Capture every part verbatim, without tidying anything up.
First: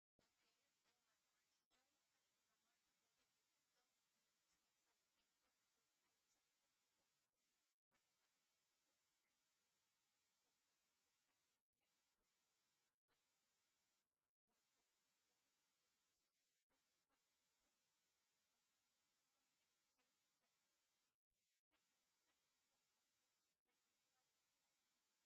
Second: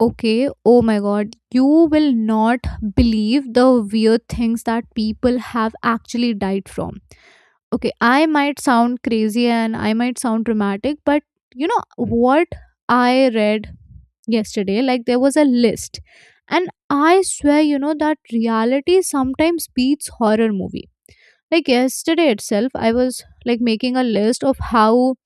Okay, oh my god, you will not believe the weird things that people have actually died from. Okay, I might sound crazy and I might sound dramatic, but you know what I read yesterday? Like, there was a list, and I swear, you know, that reality sometimes beats horror movie like yesterday itself, I was like making a list of how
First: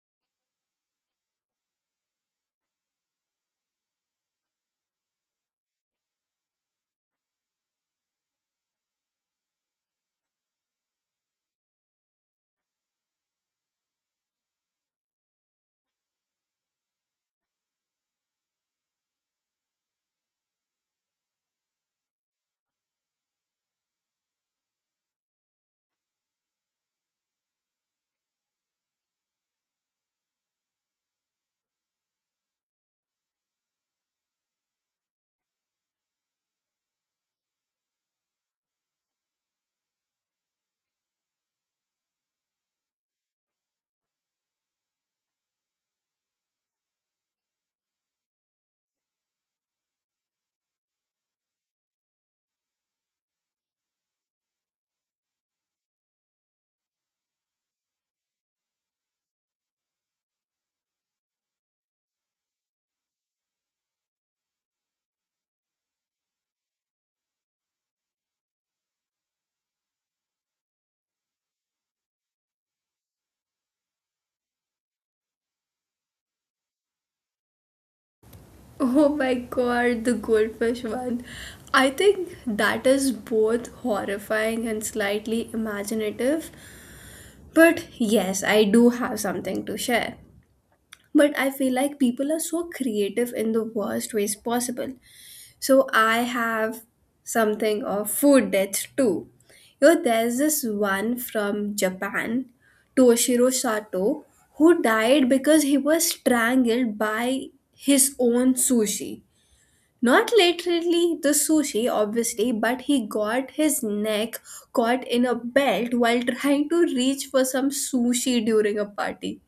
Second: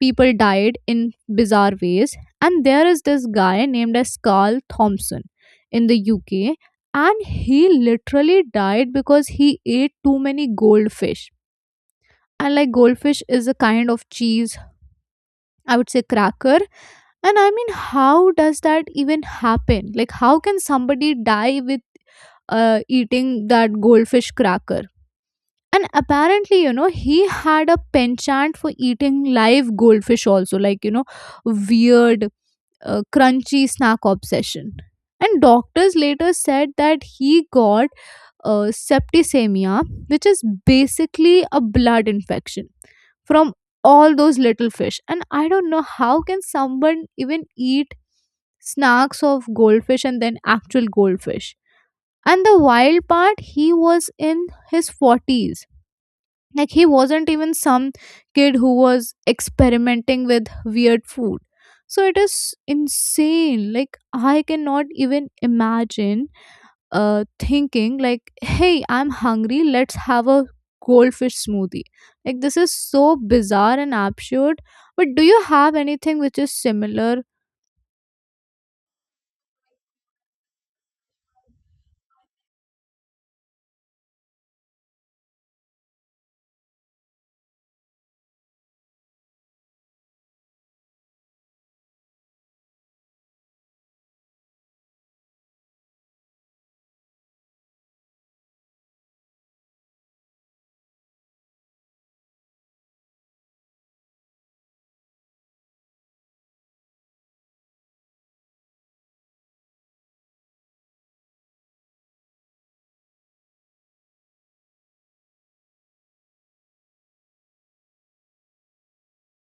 people died in bizarre ways, and there is this guy named as Carl Thompson in the U K, and he literally died because he ate too many goldfish. And like goldfish is a kind of cheese, I would say cracker. And I mean, how does that even happen? Like, how can somebody die with uh, eating that goldfish cracker? And apparently, you know, he had a penchant for eating live goldfish also, like, you know, weird uh, crunchy snack obsession. And doctors later said that he got uh, septicemia, which is basically a blood infection from all those little fish. And I don't know how can someone even eat snacks of goldfish and then actual goldfish. And the wild part, he was in his forties. Like he wasn't even some kid who was experimenting with weird food. So it is insane. Like I cannot even imagine uh thinking like, hey, I'm hungry, let's have a goldfish smoothie. Like this is so bizarre and absurd. But do you have anything which is similar? Oh my god, the goldfish one. I think that is both horrifying and slightly imaginative. But yes, I do have something to share. But I feel like people are so creative in the worst ways possible. So I have something of food death too. You know, there's this one from Japan, Toshiro Sato, who died because he was strangled by his own sushi. Not literally the sushi, obviously, but he got his neck caught in a belt while trying to reach for some sushi during a party.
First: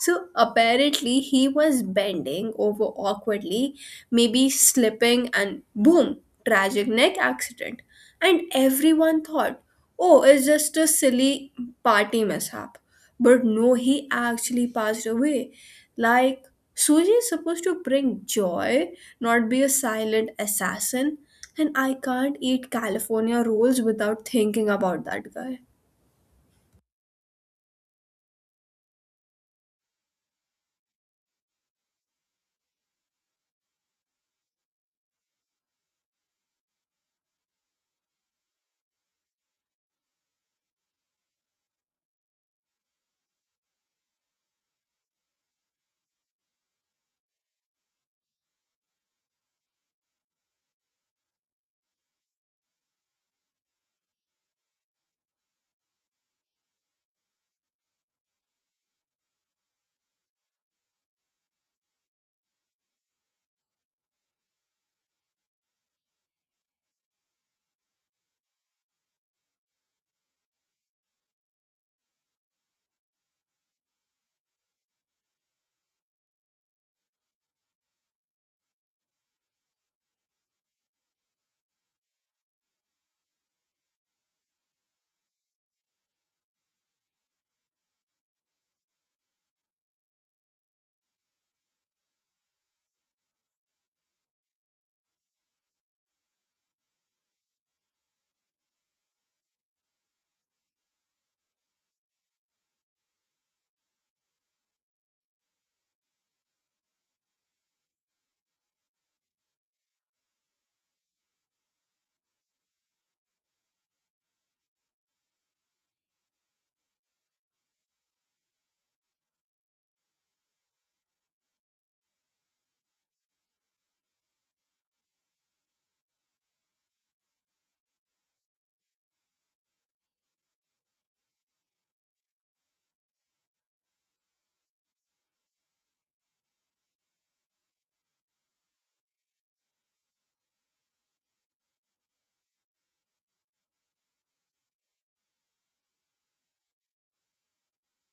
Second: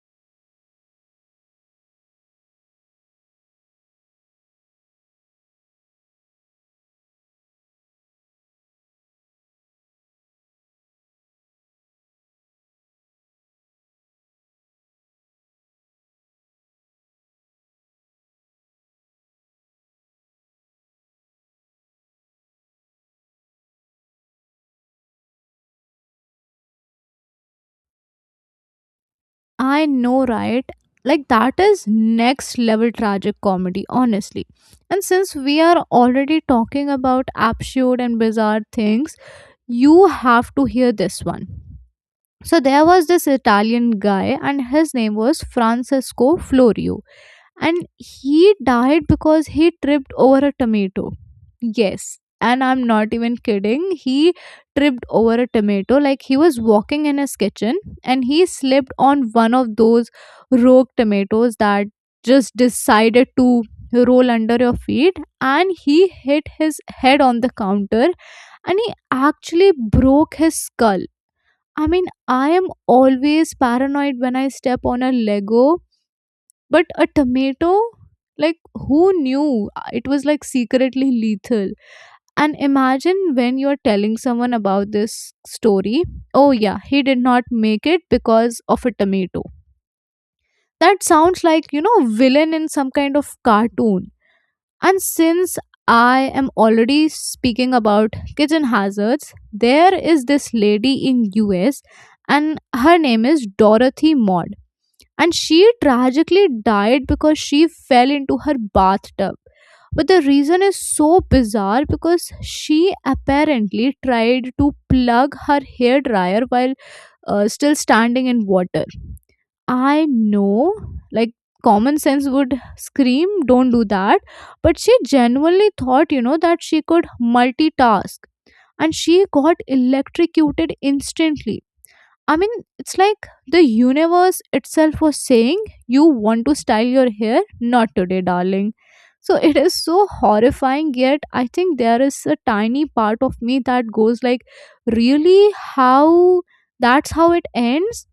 So apparently, he was bending over awkwardly, maybe slipping, and boom, tragic neck accident. And everyone thought, oh, it's just a silly party mishap. But no, he actually passed away. Like, Suji is supposed to bring joy, not be a silent assassin. And I can't eat California rolls without thinking about that guy. I know, right? Like that is next level tragic comedy, honestly. And since we are already talking about absurd and bizarre things, you have to hear this one. So there was this Italian guy and his name was Francesco Florio and he died because he tripped over a tomato. Yes, and I'm not even kidding, he tripped over a tomato. Like he was walking in his kitchen and he slipped on one of those rogue tomatoes that just decided to roll under your feet, and he hit his head on the counter and he actually broke his skull. I mean, I am always paranoid when I step on a Lego, but a tomato, like, who knew? Uh, it was like secretly lethal. And imagine when you're telling someone about this story, oh yeah, he did not make it because of a tomato. That sounds like, you know, villain in some kind of cartoon. And since I am already speaking about kitchen hazards, there is this lady in US, and her name is Dorothy Mott, and she tragically died because she fell into her bathtub. But the reason is so bizarre because she apparently tried to plug her hairdryer while uh, still standing in water. I know, like, common sense would scream, don't do that. But she genuinely thought, you know, that she could multitask and she got electrocuted instantly. I mean, it's like the universe itself was saying, you want to style your hair? Not today, darling. So it is so horrifying, yet I think there is a tiny part of me that goes like, really? How? That's how it ends?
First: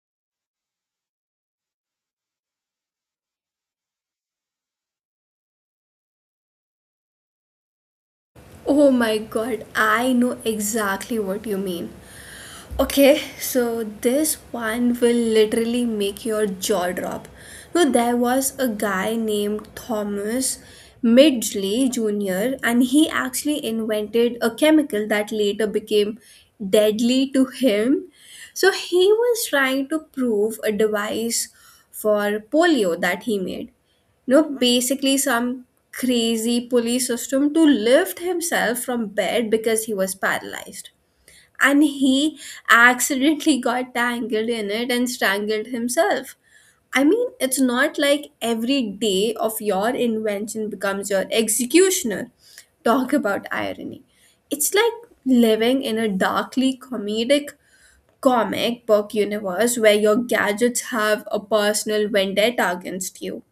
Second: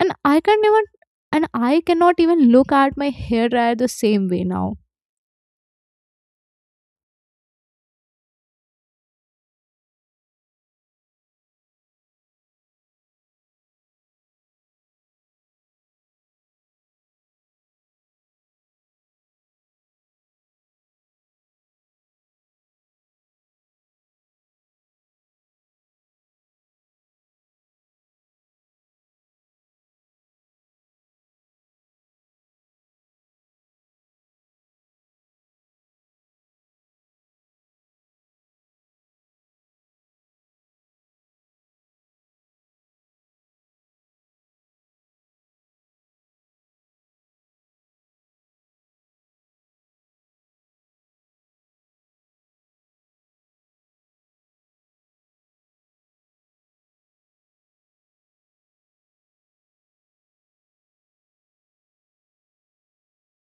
And I can't even, and I cannot even look at my hair dryer the same way now. Oh my god, I know exactly what you mean. Okay, so this one will literally make your jaw drop. So there was a guy named Thomas Midgley Junior and he actually invented a chemical that later became deadly to him. So he was trying to prove a device for polio that he made, you know, basically some crazy pulley system to lift himself from bed because he was paralyzed, and he accidentally got tangled in it and strangled himself. I mean, it's not like every day of your invention becomes your executioner. Talk about irony. It's like living in a darkly comedic comic book universe where your gadgets have a personal vendetta against you.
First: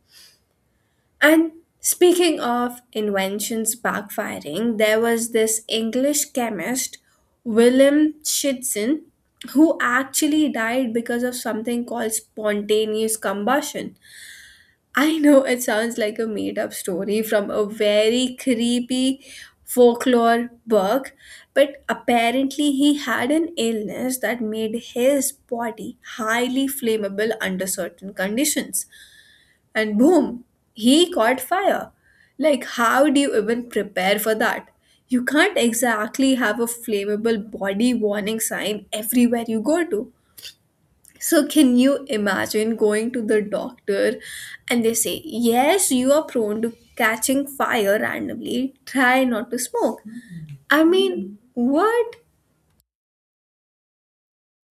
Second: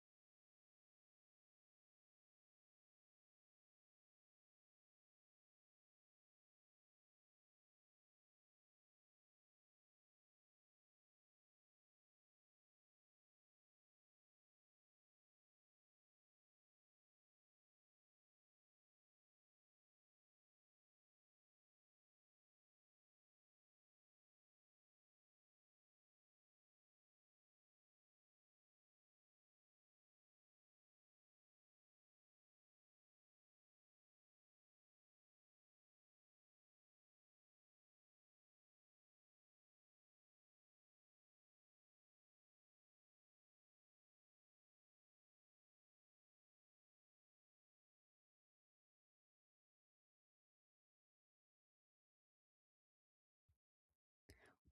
And speaking of inventions backfiring, there was this English chemist, Willem Schidson, who actually died because of something called spontaneous combustion. I know it sounds like a made up story from a very creepy folklore book, but apparently he had an illness that made his body highly flammable under certain conditions, and boom, he caught fire. Like, how do you even prepare for that? You can't exactly have a flammable body warning sign everywhere you go to. So, can you imagine going to the doctor and they say, yes, you are prone to catching fire randomly, try not to smoke? I mean, what?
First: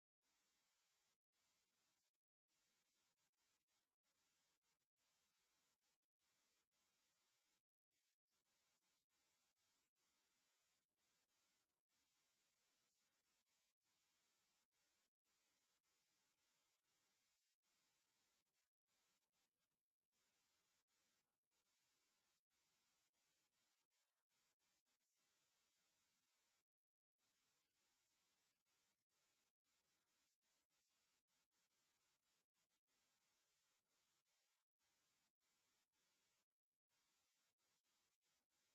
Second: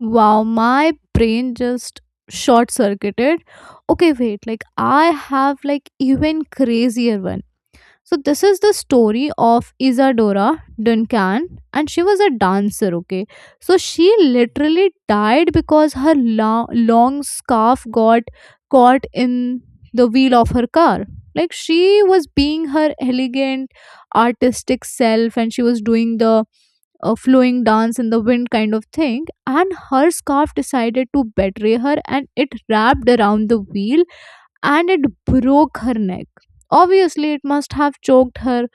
Wow, my brain just short circuited. Okay, wait, like I have like even crazier one. So this is the story of Isadora Duncan and she was a dancer, okay? So she literally died because her lo- long scarf got caught in the wheel of her car. Like she was being her elegant artistic self and she was doing the uh, flowing dance in the wind kind of thing, and her scarf decided to betray her and it wrapped around the wheel and it broke her neck. Obviously, it must have choked her.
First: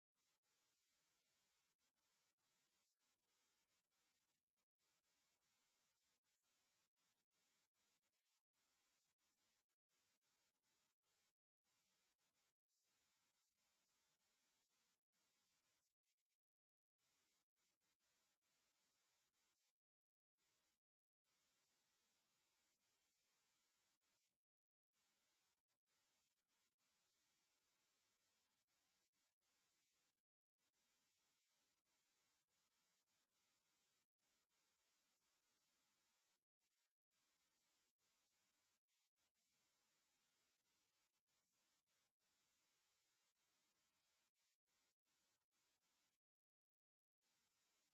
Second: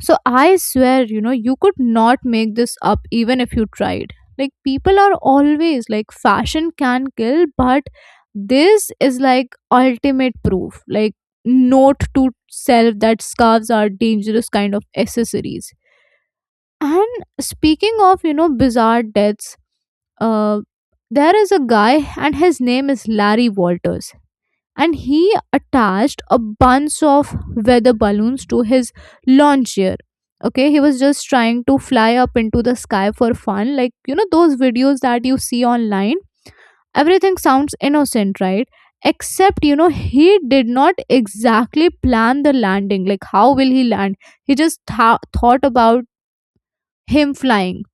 So I swear, you know, you could not make this up even if you tried. Like, people are always like, fashion can kill, but this is like ultimate proof. Like, note to self that scarves are dangerous kind of accessories. And speaking of, you know, bizarre deaths, uh, there is a guy and his name is Larry Walters, and he attached a bunch of weather balloons to his lawn chair. Okay, he was just trying to fly up into the sky for fun. Like, you know, those videos that you see online, everything sounds innocent, right? Except, you know, he did not exactly plan the landing. Like, how will he land? He just tha- thought about him flying.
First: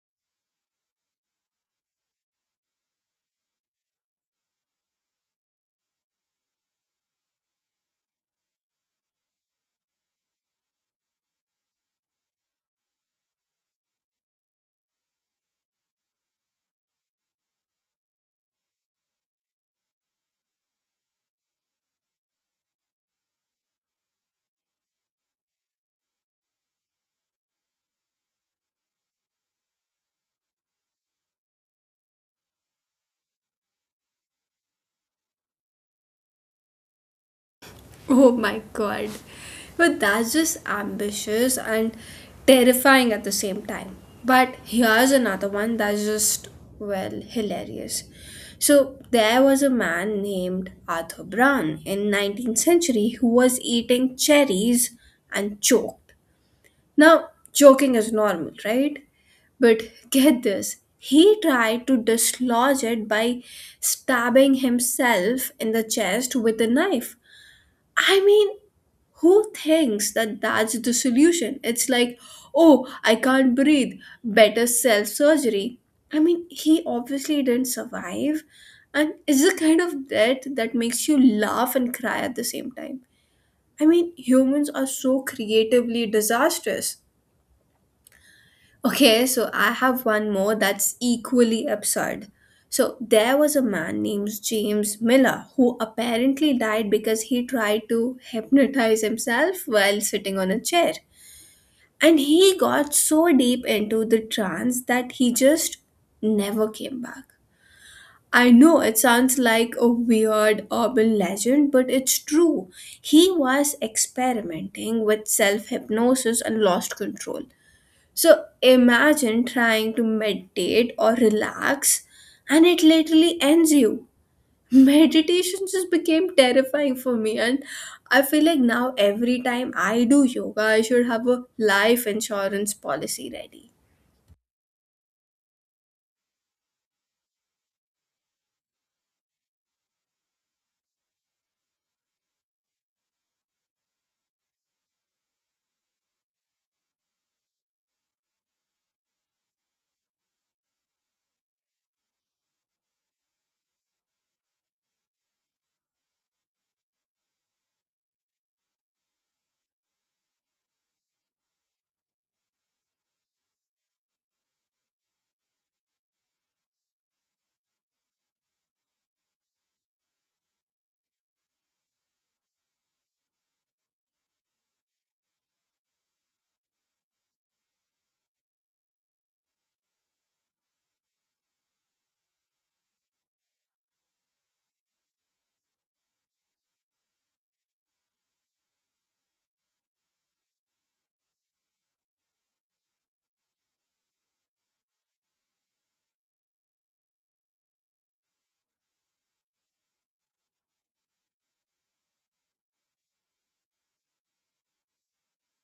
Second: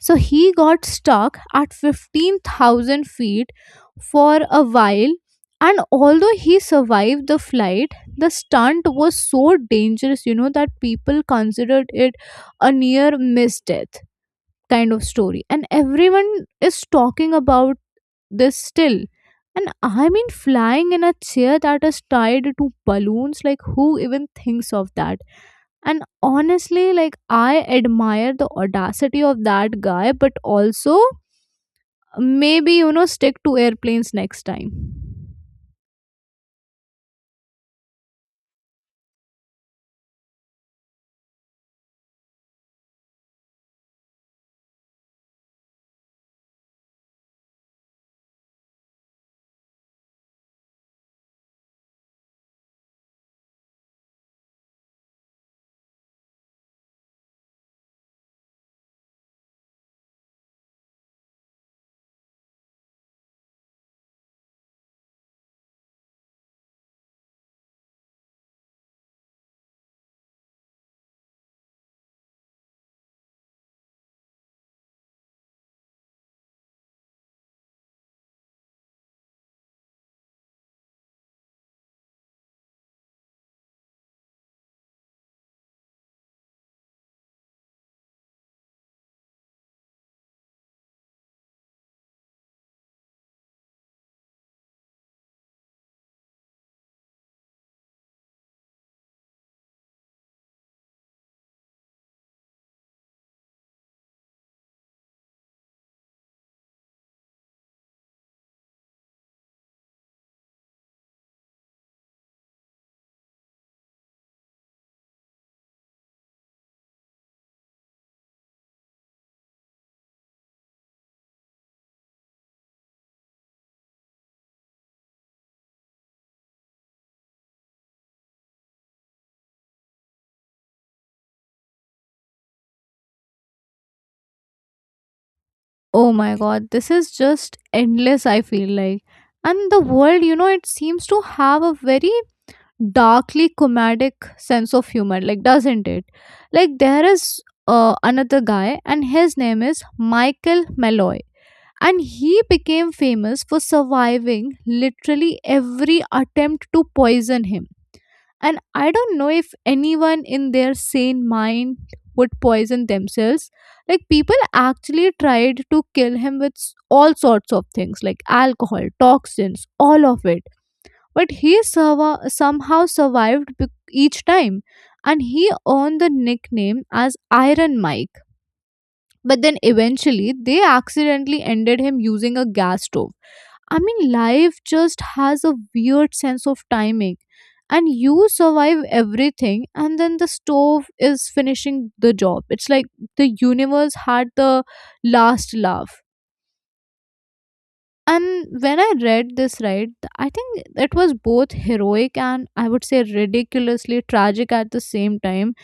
So he got stuck at fifteen thousand feet for a while, and although he survived the flight, the stunt was so dangerous, you know, that people considered it a near miss death kind of story. And everyone is talking about this still. And I mean, flying in a chair that is tied to balloons, like, who even thinks of that? And honestly, like I admire the audacity of that guy, but also maybe, you know, stick to airplanes next time. Oh my god. But that's just ambitious and terrifying at the same time. But here's another one that's just, well, hilarious. So there was a man named Arthur Brown in nineteenth century who was eating cherries and choked. Now, choking is normal, right? But get this, he tried to dislodge it by stabbing himself in the chest with a knife. I mean, who thinks that that's the solution? It's like, oh, I can't breathe, better self surgery. I mean, he obviously didn't survive, and it's the kind of death that makes you laugh and cry at the same time. I mean, humans are so creatively disastrous. Okay, so I have one more that's equally absurd. So there was a man named James Miller who apparently died because he tried to hypnotize himself while sitting on a chair. And he got so deep into the trance that he just never came back. I know it sounds like a weird urban legend, but it's true. He was experimenting with self hypnosis and lost control. So imagine trying to meditate or relax and it literally ends you. Meditation just became terrifying for me, and I feel like now every time I do yoga, I should have a life insurance policy ready. Oh my god, this is just endless, I feel like. And the world, you know, it seems to have a very darkly comedic sense of humor, like, doesn't it? Like, there is uh, another guy, and his name is Michael Malloy. And he became famous for surviving literally every attempt to poison him. And I don't know if anyone in their sane mind would poison themselves. Like, people actually tried to kill him with s- all sorts of things, like alcohol, toxins, all of it. But he survi- somehow survived bec- each time. And he earned the nickname as Iron Mike. But then eventually, they accidentally ended him using a gas stove. I mean, life just has a weird sense of timing. And you survive everything, and then the stove is finishing the job. It's like the universe had the last laugh. And when I read this, right, th- I think it was both heroic and I would say ridiculously tragic at the same time.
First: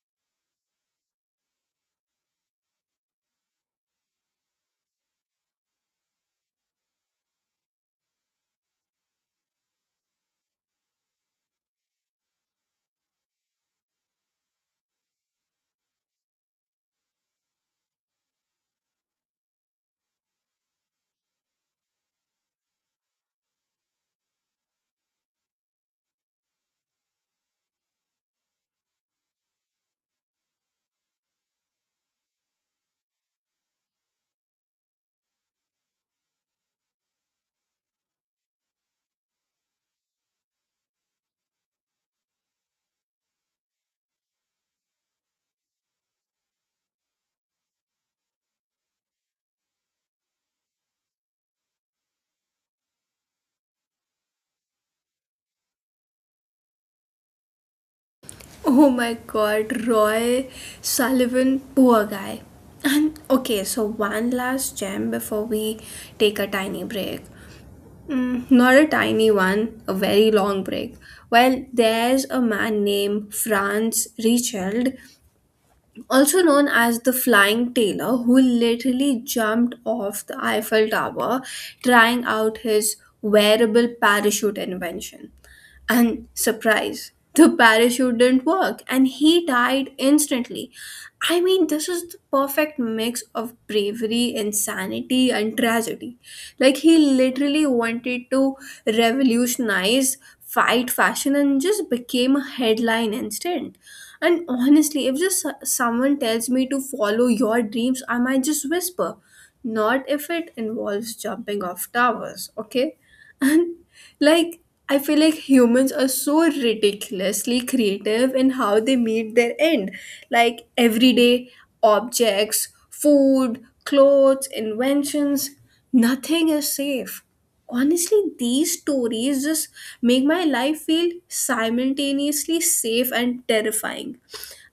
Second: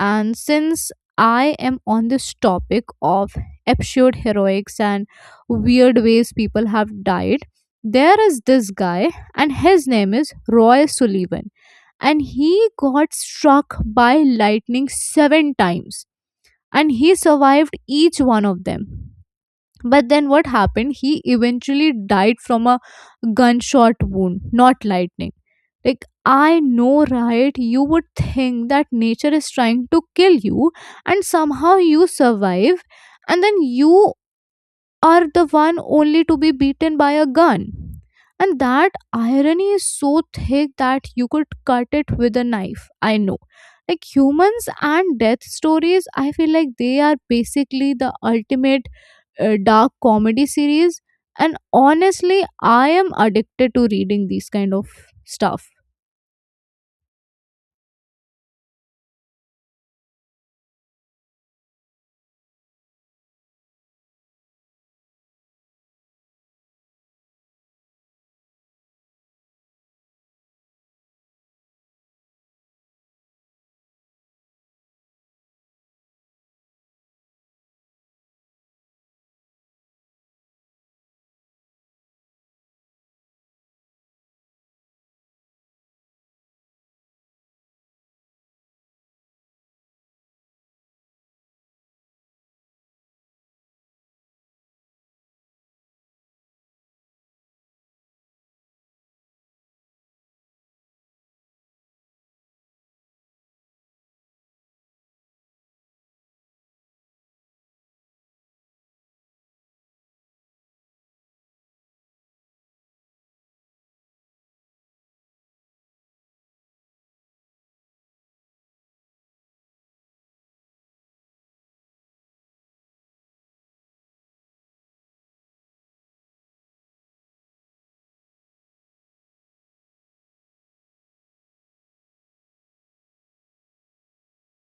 And since I am on this topic of absurd heroics and weird ways people have died, there is this guy, and his name is Roy Sullivan. And he got struck by lightning seven times, and he survived each one of them. But then what happened? He eventually died from a gunshot wound, not lightning. Like, I know, right? You would think that nature is trying to kill you, and somehow you survive, and then you are the one only to be beaten by a gun. And that irony is so thick that you could cut it with a knife. I know. Like humans and death stories, I feel like they are basically the ultimate uh, dark comedy series. And honestly, I am addicted to reading these kind of stuff. Oh my god, Roy Sullivan, poor guy. And okay, so one last gem before we take a tiny break. Mm, not a tiny one, a very long break. Well, there's a man named Franz Richard, also known as the Flying Tailor, who literally jumped off the Eiffel Tower trying out his wearable parachute invention. And surprise, the parachute didn't work and he died instantly. I mean, this is the perfect mix of bravery, insanity, and tragedy. Like, he literally wanted to revolutionize fight fashion and just became a headline instant. And honestly, if just so- someone tells me to follow your dreams, I might just whisper, not if it involves jumping off towers, okay? And like, I feel like humans are so ridiculously creative in how they meet their end. Like, everyday objects, food, clothes, inventions, nothing is safe. Honestly, these stories just make my life feel simultaneously safe and terrifying.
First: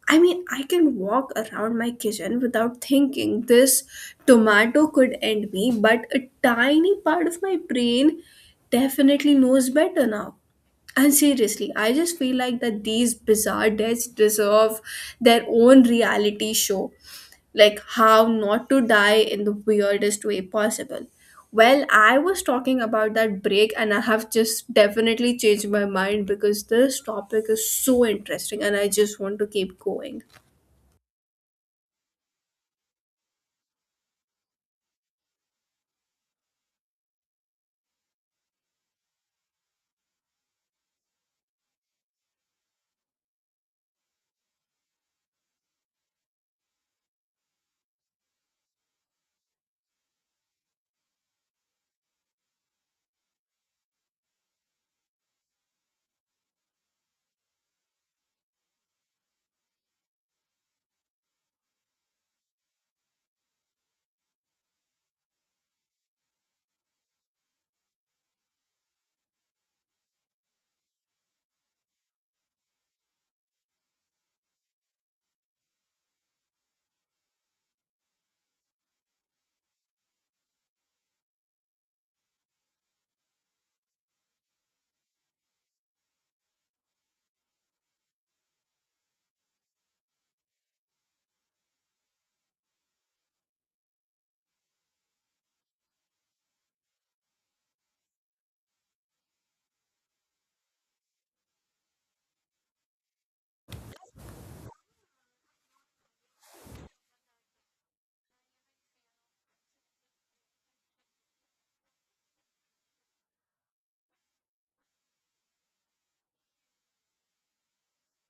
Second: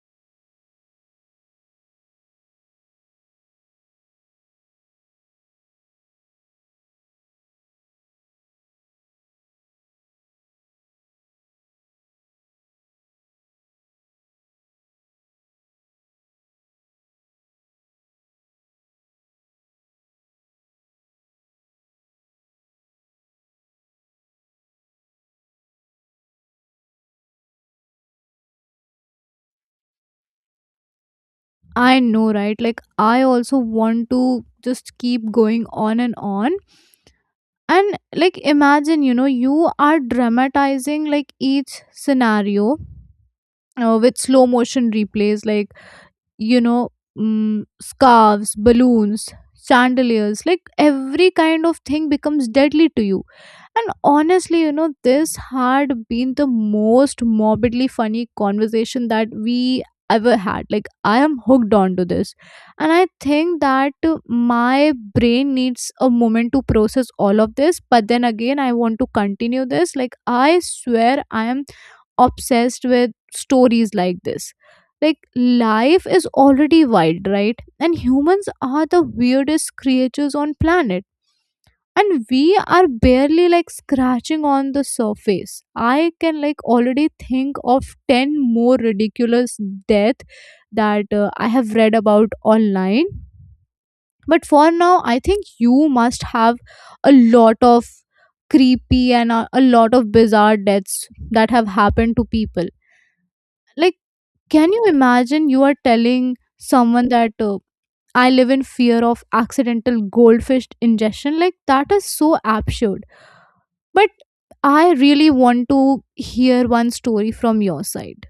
I mean, I can walk around my kitchen without thinking this tomato could end me, but a tiny part of my brain definitely knows better now. And seriously, I just feel like that these bizarre deaths deserve their own reality show. Like, how not to die in the weirdest way possible. Well, I was talking about that break, and I have just definitely changed my mind because this topic is so interesting and I just want to keep going. I know, right? Like I also want to just keep going on and on. And like imagine, you know, you are dramatizing like each scenario uh, with slow motion replays, like, you know, mm, scarves, balloons, chandeliers, like every kind of thing becomes deadly to you. And honestly, you know, this had been the most morbidly funny conversation that we ever had. Like, I am hooked on to this. And I think that uh, my brain needs a moment to process all of this. But then again, I want to continue this. Like, I swear I am obsessed with stories like this. Like, life is already wild, right? And humans are the weirdest creatures on planet, and we are barely like scratching on the surface. I can like already think of ten more ridiculous death that uh, I have read about online. But for now, I think you must have a lot of creepy and a, a lot of bizarre deaths that have happened to people. Like, can you imagine you are telling someone that uh, I live in fear of accidental goldfish ingestion? Like that is so absurd. But I really want to hear one story from your side.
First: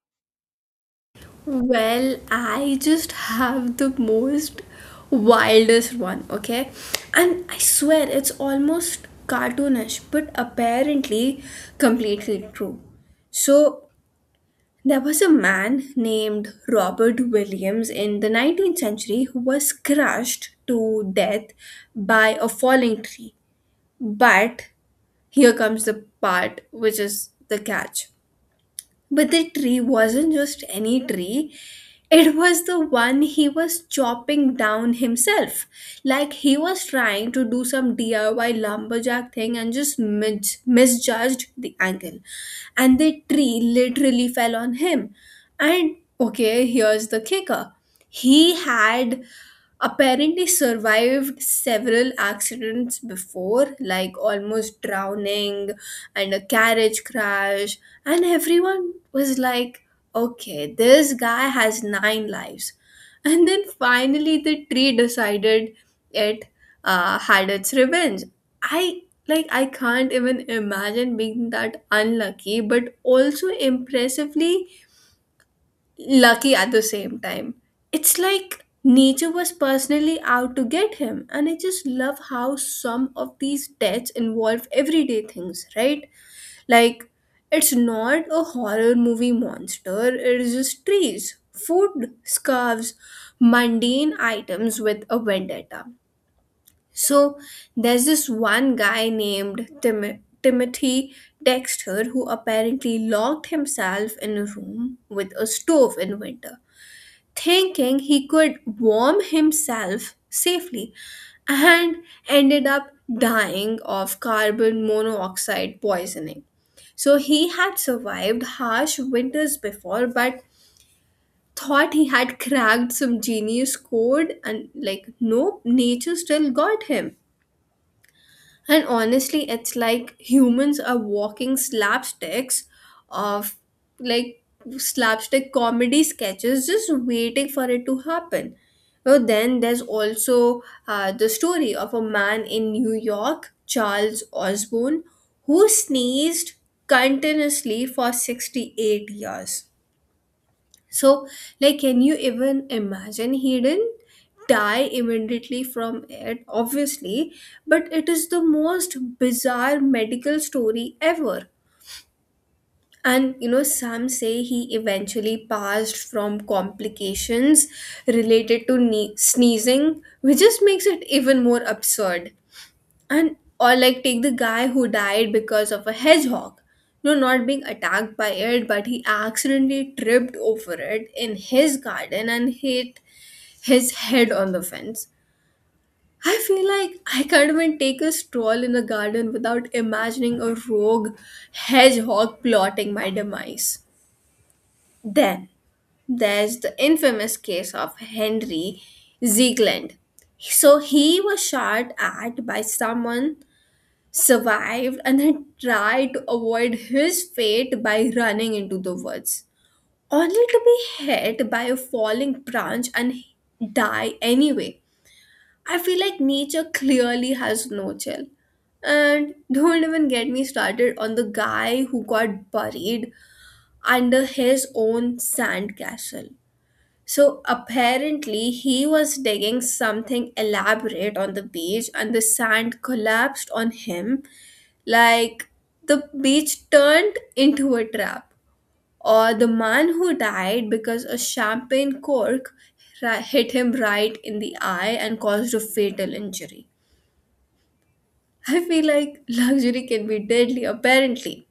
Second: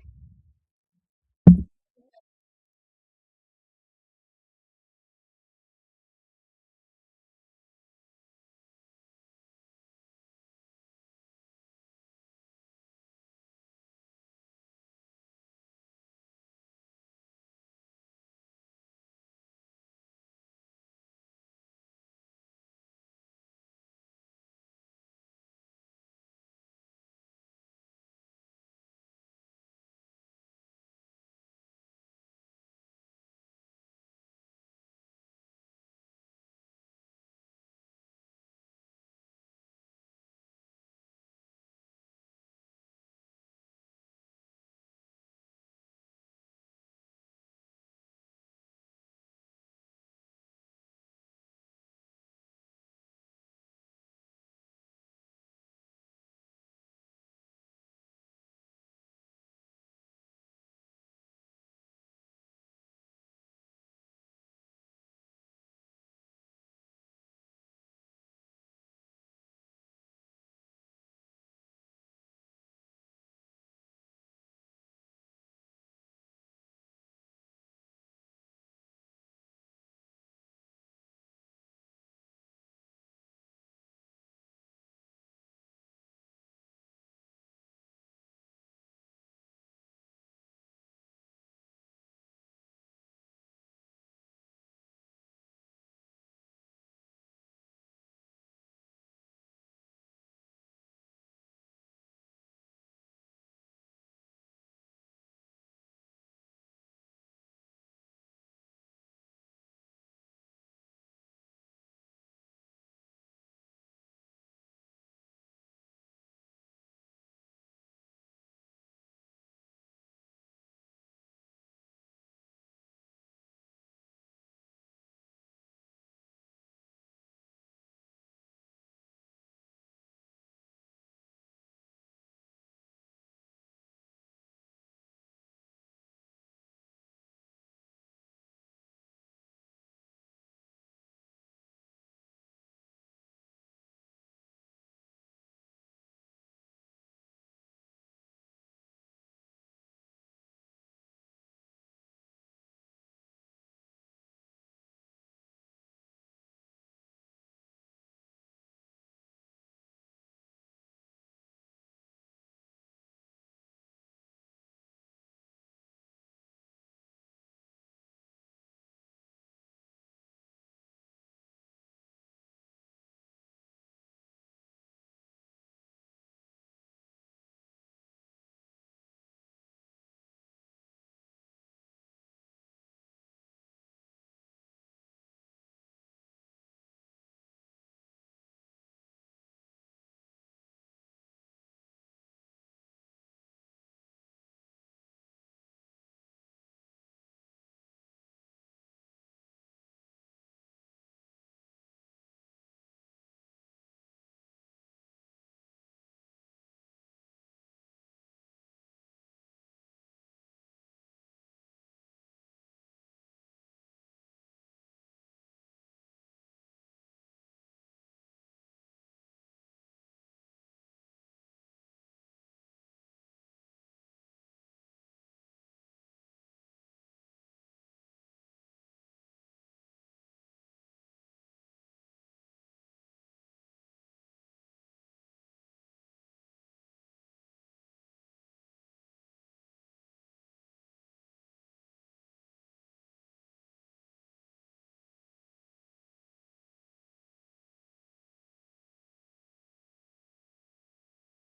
Well, I just have the most wildest one, okay? And I swear it's almost cartoonish, but apparently completely true. So, there was a man named Robert Williams in the nineteenth century who was crushed to death by a falling tree. But here comes the part which is the catch. But the tree wasn't just any tree, it was the one he was chopping down himself. Like he was trying to do some D I Y lumberjack thing and just mis- misjudged the angle. And the tree literally fell on him. And okay, here's the kicker, he had apparently survived several accidents before, like almost drowning and a carriage crash. And everyone was like, okay, this guy has nine lives. And then finally, the tree decided it uh, had its revenge. I like I can't even imagine being that unlucky, but also impressively lucky at the same time. It's like nature was personally out to get him, and I just love how some of these deaths involve everyday things, right? Like, it's not a horror movie monster, it is just trees, food, scarves, mundane items with a vendetta. So, there's this one guy named Tim- Timothy Dexter who apparently locked himself in a room with a stove in winter thinking he could warm himself safely and ended up dying of carbon monoxide poisoning. So he had survived harsh winters before, but thought he had cracked some genius code, and like, nope, nature still got him. And honestly, it's like humans are walking slapsticks of like slapstick comedy sketches just waiting for it to happen. Well, then there's also uh, the story of a man in New York, Charles Osborne, who sneezed continuously for sixty-eight years. So, like, can you even imagine, he didn't die immediately from it, obviously, but it is the most bizarre medical story ever. And you know, some say he eventually passed from complications related to ne- sneezing, which just makes it even more absurd. And or like take the guy who died because of a hedgehog, no, not being attacked by it, but he accidentally tripped over it in his garden and hit his head on the fence. I feel like I can't even take a stroll in a garden without imagining a rogue hedgehog plotting my demise. Then there's the infamous case of Henry Ziegland. So he was shot at by someone, survived and had tried to avoid his fate by running into the woods, only to be hit by a falling branch and die anyway. I feel like nature clearly has no chill. And don't even get me started on the guy who got buried under his own sandcastle. So apparently, he was digging something elaborate on the beach, and the sand collapsed on him. Like the beach turned into a trap. Or the man who died because a champagne cork ri- hit him right in the eye and caused a fatal injury. I feel like luxury can be deadly, apparently.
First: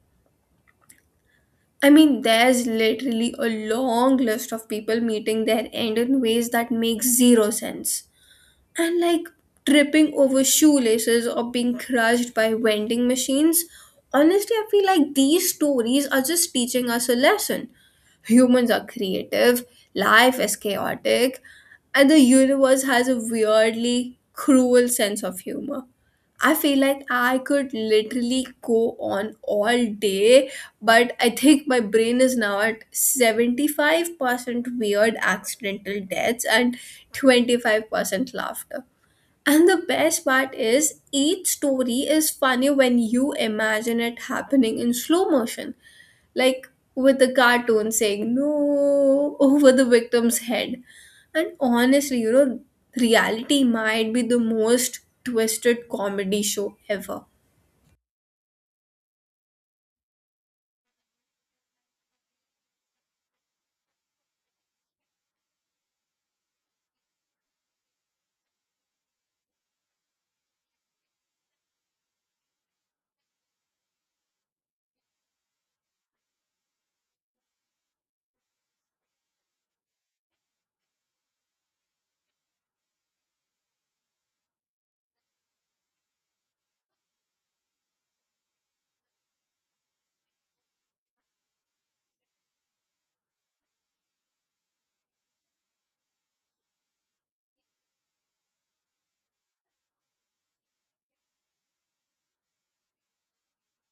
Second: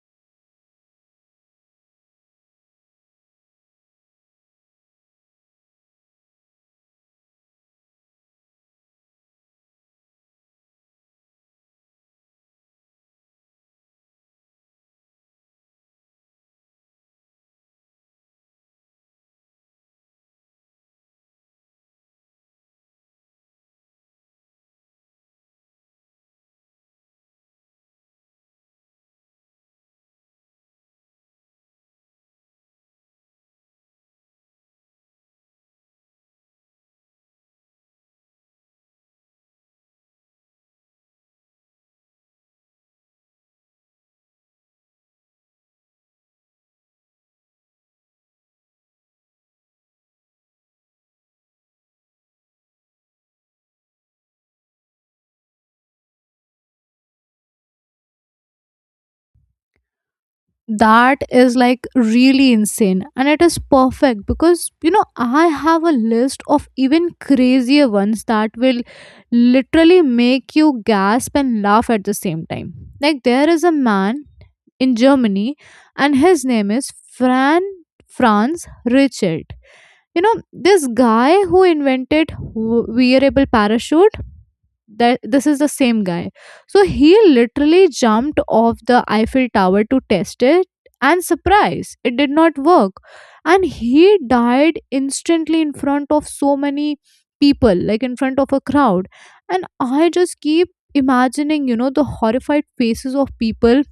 I mean, there's literally a long list of people meeting their end in ways that make zero sense, and like tripping over shoelaces or being crushed by vending machines. Honestly, I feel like these stories are just teaching us a lesson. Humans are creative, life is chaotic, and the universe has a weirdly cruel sense of humor. I feel like I could literally go on all day, but I think my brain is now at seventy-five percent weird accidental deaths and twenty-five percent laughter. And the best part is, each story is funny when you imagine it happening in slow motion, like with the cartoon saying no over the victim's head. And honestly, you know, reality might be the most twisted comedy show ever. That is like really insane and it is perfect because you know I have a list of even crazier ones that will literally make you gasp and laugh at the same time. Like there is a man in Germany, and his name is Fran Franz Richard. You know this guy who invented w- wearable parachute? That this is the same guy, so he literally jumped off the Eiffel Tower to test it, and surprise, it did not work, and he died instantly in front of so many people, like in front of a crowd. And I just keep imagining, you know, the horrified faces of people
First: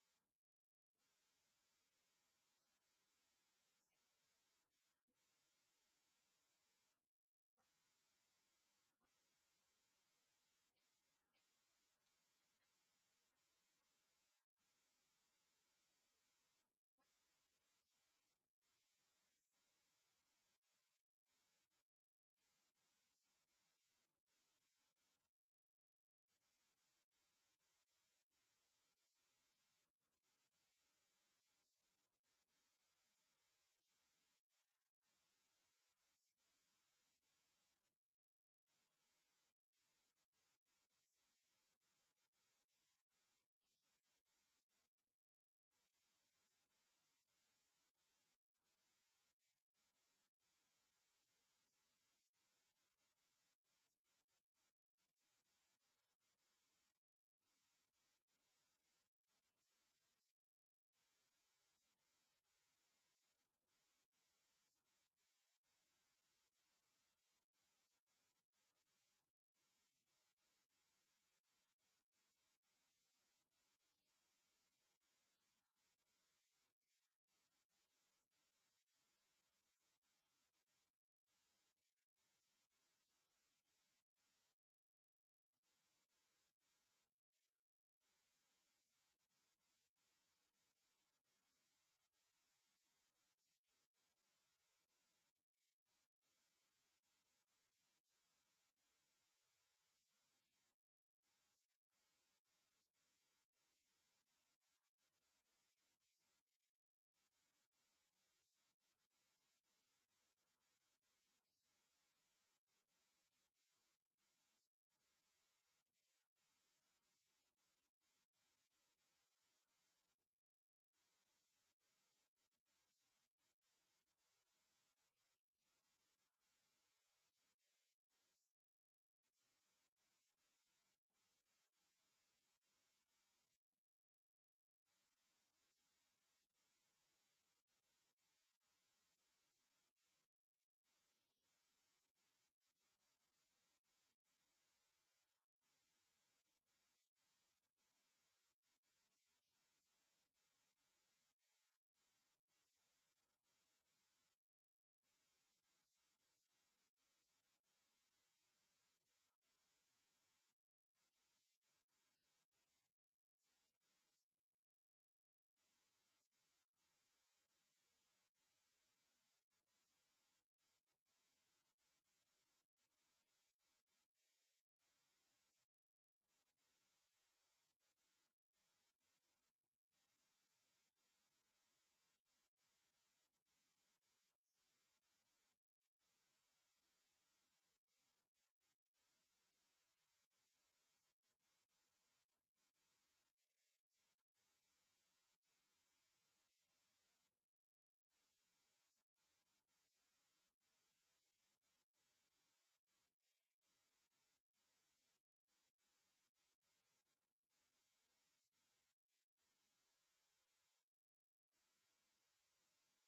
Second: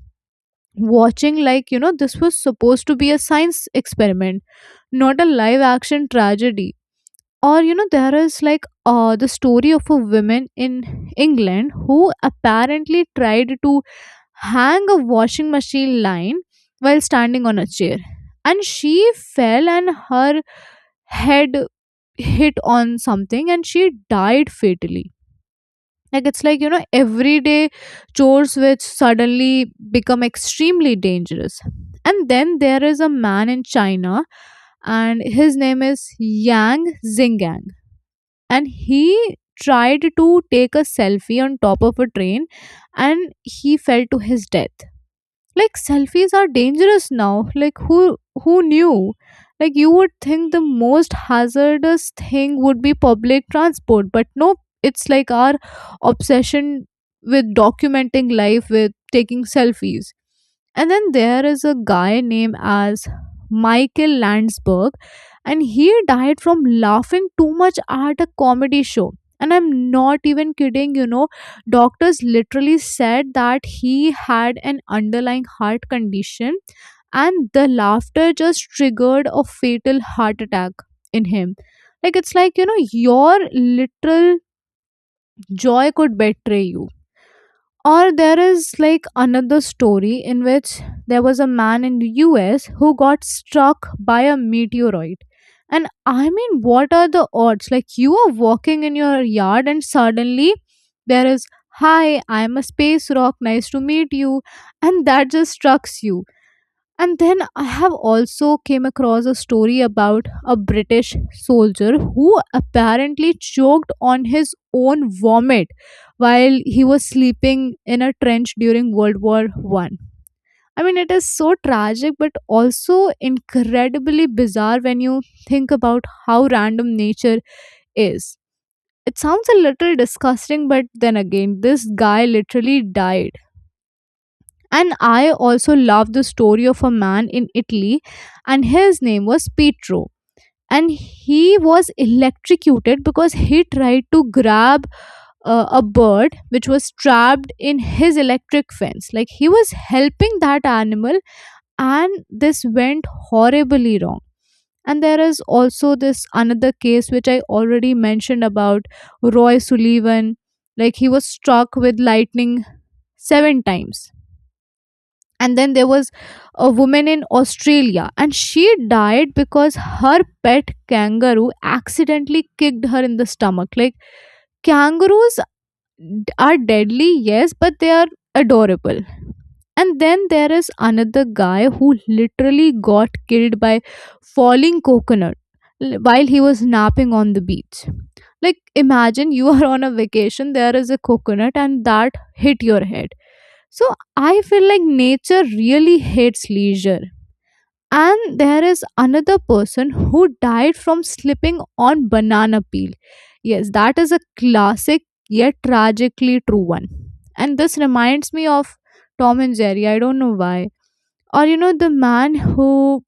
watching, like, you know, this was supposed to be a science experiment, not a live action tragedy. Or, you know, there is like uh, the story of a woman in England who apparently tried to hang a washing machine line while standing on a chair, and she fell, and her head hit on something, and she died fatally. Like, it's like, you know, everyday chores which suddenly become extremely dangerous. And then there is a man in China, and his name is Yang Xingang, and he tried to take a selfie on top of a train, and he fell to his death. Like, selfies are dangerous now. Like, who who knew? Like, you would think the most hazardous thing would be public transport, but no, it's like our obsession with documenting life, with taking selfies. And then there is a guy named as Michael Landsberg, and he died from laughing too much at a comedy show. And I'm not even kidding, you know, doctors literally said that he had an underlying heart condition, and the laughter just triggered a fatal heart attack in him. Like, it's like, you know, your literal joy could betray you. Or there is like another story in which there was a man in the U S who got struck by a meteoroid. And I mean, what are the odds? Like, you are walking in your yard, and suddenly there is, hi, I'm a space rock, nice to meet you. And that just struck you. And then I have also came across a story about a British soldier who apparently choked on his own vomit while he was sleeping in a trench during world war one. I mean, it is so tragic, but also incredibly bizarre when you think about how random nature is. It sounds a little disgusting, but then again, this guy literally died. And I also love the story of a man in Italy, and his name was Pietro. And he was electrocuted because he tried to grab uh, a bird which was trapped in his electric fence. Like, he was helping that animal, and this went horribly wrong. And there is also this another case which I already mentioned about Roy Sullivan. Like, he was struck with lightning seven times. And then there was a woman in Australia, and she died because her pet kangaroo accidentally kicked her in the stomach. Like, kangaroos d- are deadly, yes, but they are adorable. And then there is another guy who literally got killed by falling coconut l- while he was napping on the beach. Like, imagine you are on a vacation, there is a coconut, and that hit your head. So I feel like nature really hates leisure. And there is another person who died from slipping on banana peel. Yes, that is a classic yet tragically true one. And this reminds me of Tom and Jerry. I don't know why. Or, you know, the man who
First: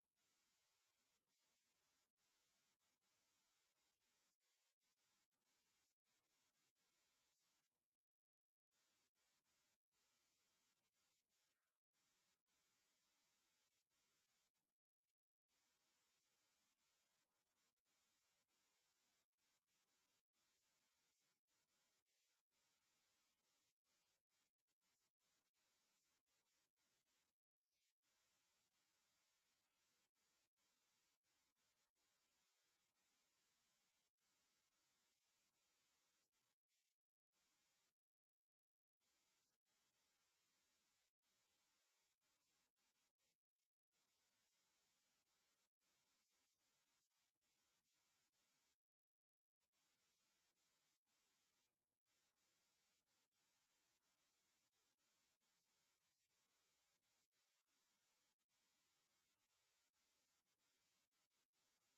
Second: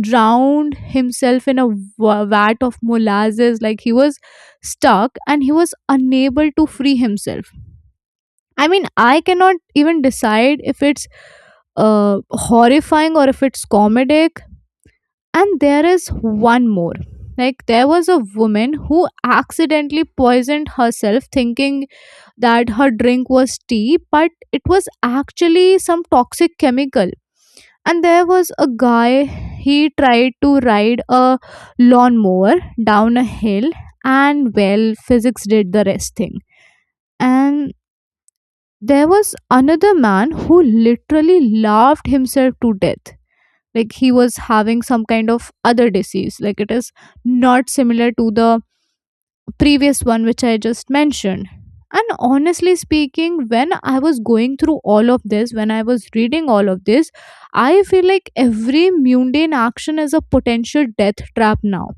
drowned himself in a wa- vat of molasses. Like, he was stuck, and he was unable to free himself. I mean, I cannot even decide if it's uh, horrifying or if it's comedic. And there is one more. Like, there was a woman who accidentally poisoned herself thinking that her drink was tea, but it was actually some toxic chemical. And there was a guy, he tried to ride a lawnmower down a hill, and well, physics did the rest thing. And there was another man who literally laughed himself to death. Like, he was having some kind of other disease. Like, it is not similar to the previous one which I just mentioned. And honestly speaking, when I was going through all of this, when I was reading all of this, I feel like every mundane action is a potential death trap now.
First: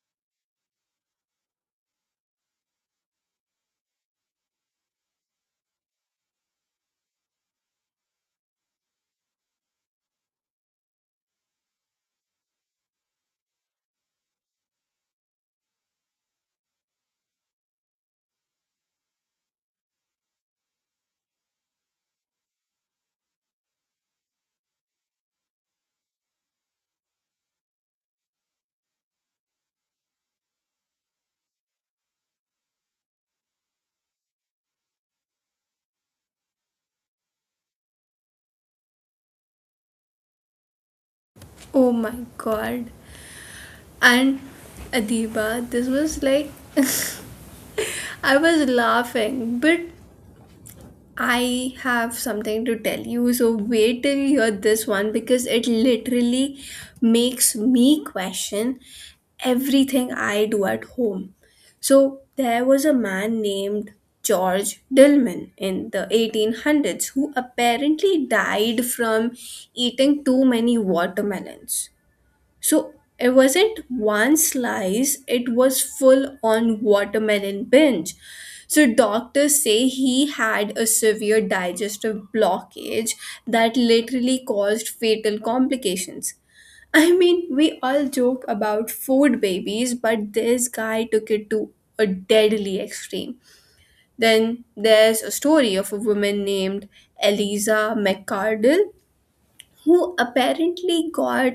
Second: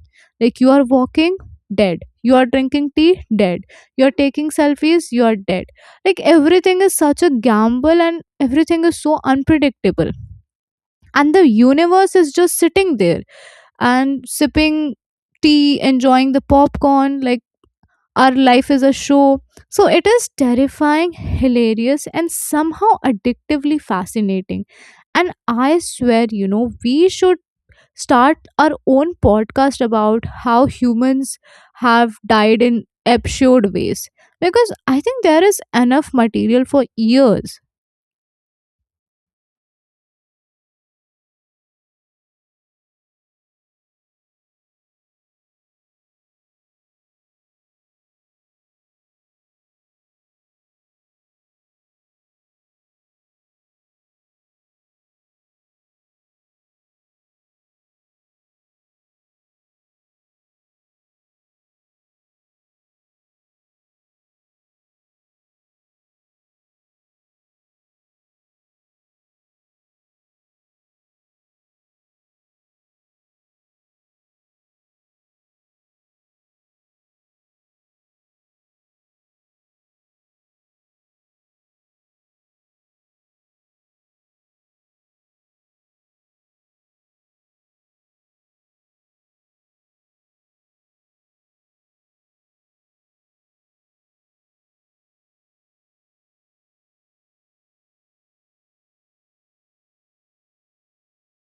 Like, you are walking, dead. You are drinking tea, dead. You are taking selfies, you are dead. Like, everything is such a gamble, and everything is so unpredictable. And the universe is just sitting there and sipping tea, enjoying the popcorn, like our life is a show. So it is terrifying, hilarious, and somehow addictively fascinating. And I swear, you know, we should start our own podcast about how humans have died in absurd ways, because I think there is enough material for years. Oh my god. And Adiba, this was like I was laughing, but I have something to tell you, so wait till you hear this one because it literally makes me question everything I do at home. So, there was a man named George Dillman in the eighteen hundreds who apparently died from eating too many watermelons. So it wasn't one slice, it was full on watermelon binge. So doctors say he had a severe digestive blockage that literally caused fatal complications. I mean, we all joke about food babies, but this guy took it to a deadly extreme. Then there's a story of a woman named Eliza McCardle who apparently got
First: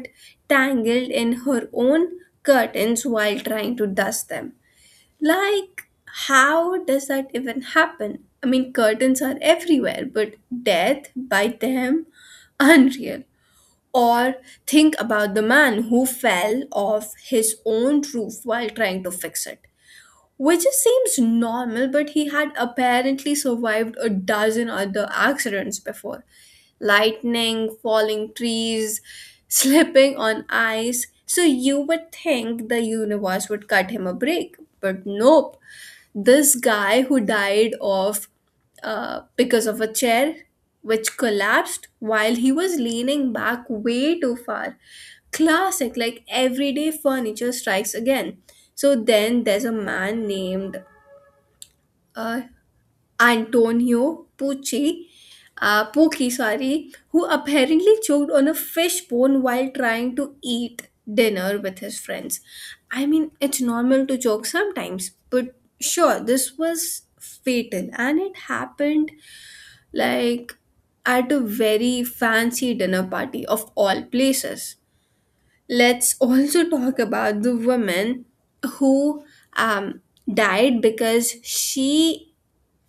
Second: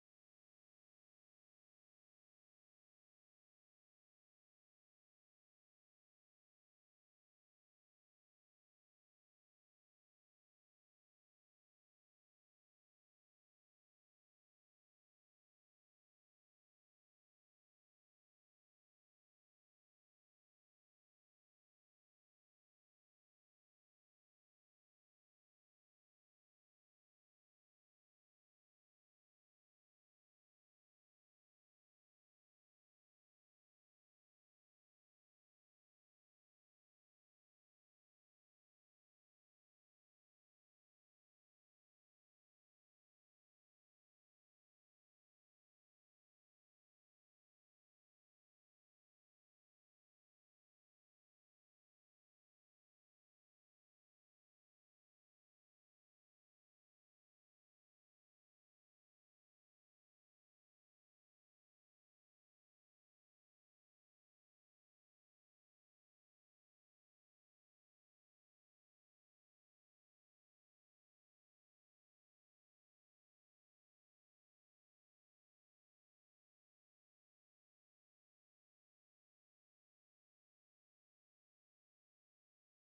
tangled in her own curtains while trying to dust them. Like, how does that even happen? I mean, curtains are everywhere, but death by them, unreal. Or think about the man who fell off his own roof while trying to fix it, which just seems normal, but he had apparently survived a dozen other accidents before: lightning, falling trees, slipping on ice. So you would think the universe would cut him a break, but nope. This guy who died of uh, because of a chair which collapsed while he was leaning back way too far. Classic, like everyday furniture strikes again. So then there's a man named uh, Antonio Pucci, uh, Pucci, sorry, who apparently choked on a fish bone while trying to eat dinner with his friends. I mean, it's normal to choke sometimes, but sure, this was fatal and it happened like at a very fancy dinner party of all places. Let's also talk about the woman who um, died because she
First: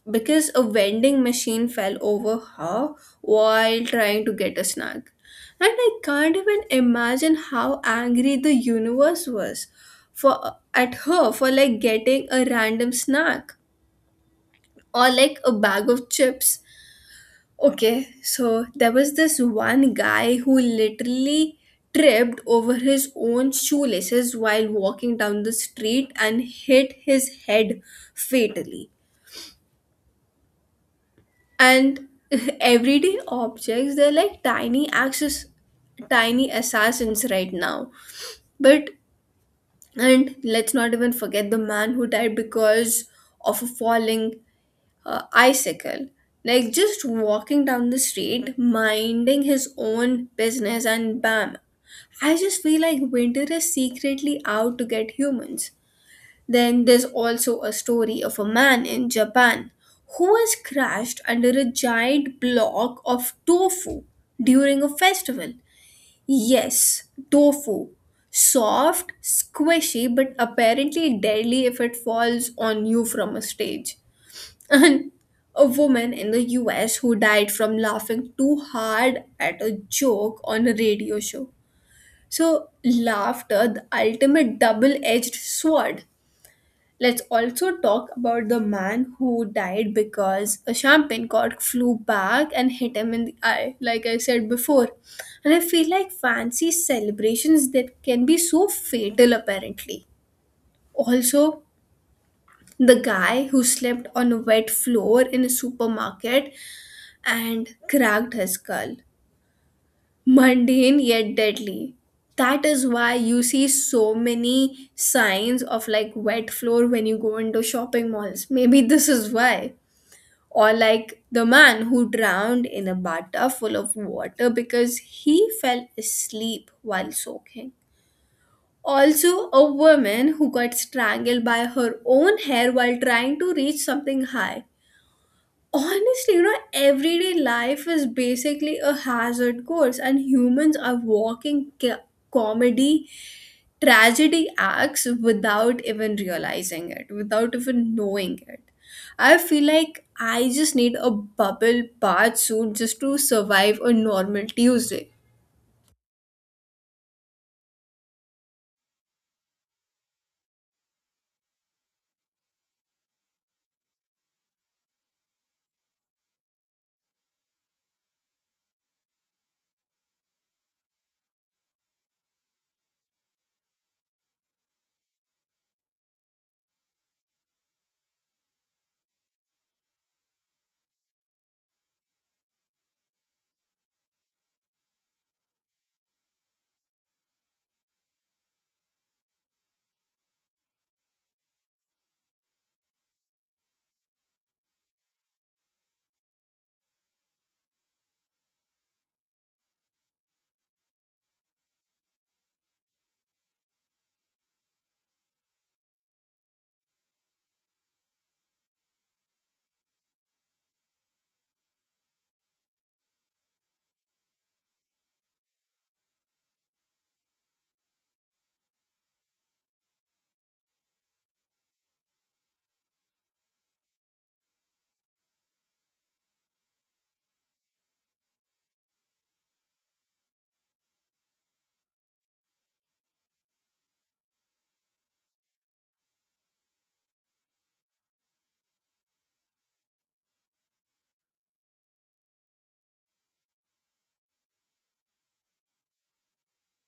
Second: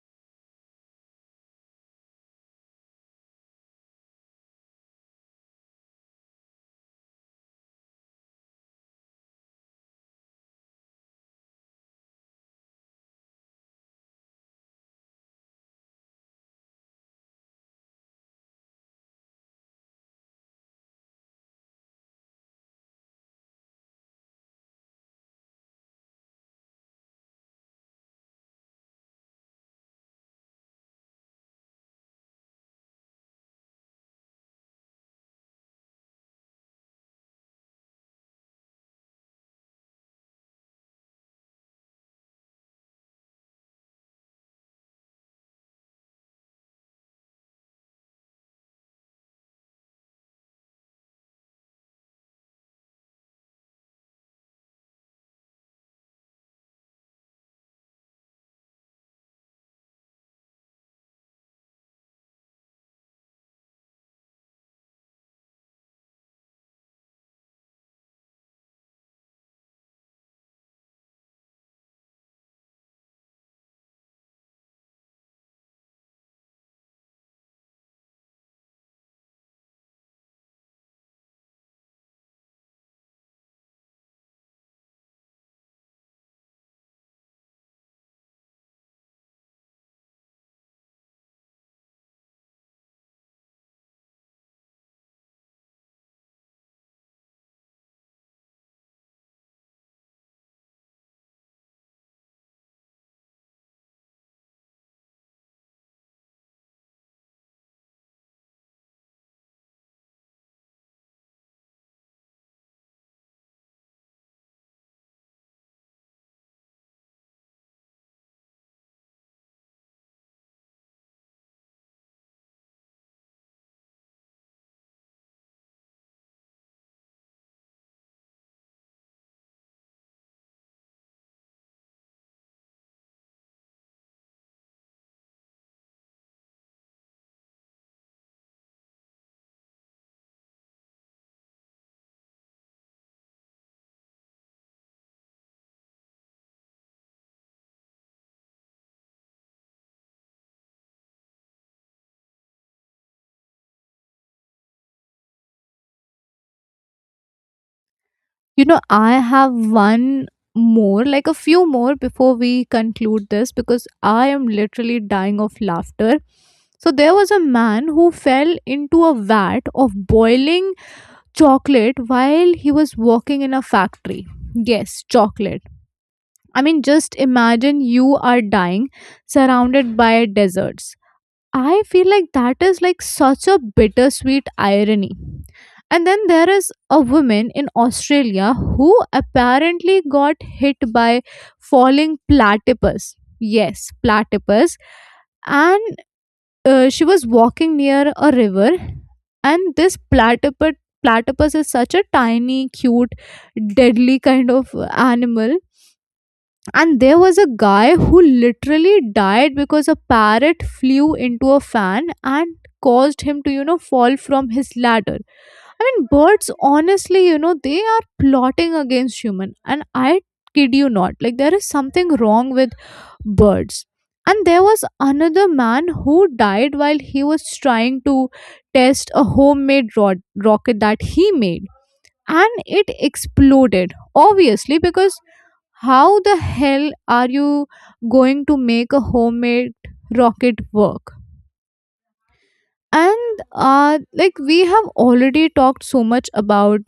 because a vending machine fell over her while trying to get a snack. And I can't even imagine how angry the universe was for at her for like getting a random snack or like a bag of chips. Okay, so there was this one guy who literally tripped over his own shoelaces while walking down the street and hit his head fatally. And everyday objects, they're like tiny access tiny assassins right now. But and let's not even forget the man who died because of a falling uh, icicle, like just walking down the street minding his own business and bam. I just feel like winter is secretly out to get humans. Then there's also a story of a man in Japan who was crushed under a giant block of tofu during a festival. Yes, tofu. Soft, squishy, but apparently deadly if it falls on you from a stage. And a woman in the U S who died from laughing too hard at a joke on a radio show. So, laughter, the ultimate double edged sword. Let's also talk about the man who died because a champagne cork flew back and hit him in the eye, like I said before. And I feel like fancy celebrations, that can be so fatal, apparently. Also, the guy who slept on a wet floor in a supermarket and cracked his skull. Mundane yet deadly. That is why you see so many signs of like wet floor when you go into shopping malls. Maybe this is why. Or like the man who drowned in a bathtub full of water because he fell asleep while soaking. Also, a woman who got strangled by her own hair while trying to reach something high. Honestly, you know, everyday life is basically a hazard course, and humans are walking ca- comedy, tragedy acts without even realizing it, without even knowing it. I feel like I just need a bubble bath suit just to survive a normal Tuesday. You know, I have one more, like a few more before we conclude this, because I am literally dying of laughter. So, there was a man who fell into a vat of boiling chocolate while he was working in a factory. Yes, chocolate. I mean, just imagine you are dying surrounded by deserts. I feel like that is like such a bittersweet irony. And then there is a woman in Australia who apparently got hit by falling platypus. Yes, platypus. And uh, she was walking near a river, and this platypus platypus is such a tiny, cute, deadly kind of animal. And there was a guy who literally died because a parrot flew into a fan and caused him to, you know, fall from his ladder. I mean, birds, honestly, you know, they are plotting against human. And I kid you not, like, there is something wrong with birds. And there was another man who died while he was trying to test a homemade rod- rocket that he made. And it exploded, obviously, because how the hell are you going to make a homemade rocket work? And uh like, we have already talked so much about,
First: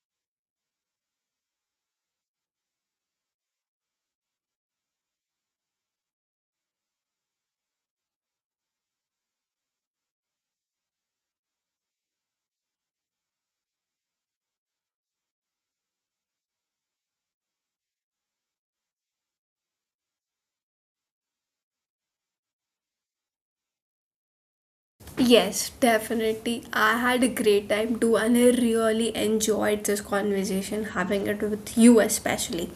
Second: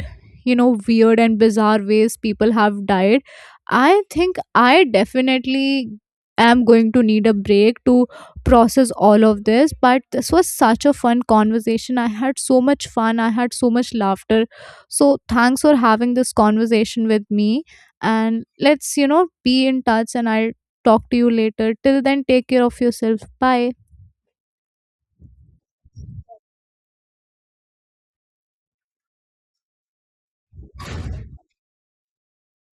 you know, weird and bizarre ways people have died. I think I definitely am going to need a break to process all of this, but this was such a fun conversation. I had so much fun, I had so much laughter. So thanks for having this conversation with me, and let's, you know, be in touch, and I'll talk to you later. Till then, take care of yourself. Bye Yes, definitely. I had a great time too, and I really enjoyed this conversation, having it with you especially.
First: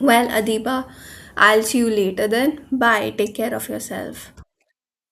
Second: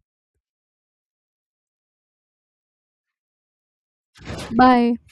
Well, Adiba, I'll see you later then. Bye. Take care of yourself. bye.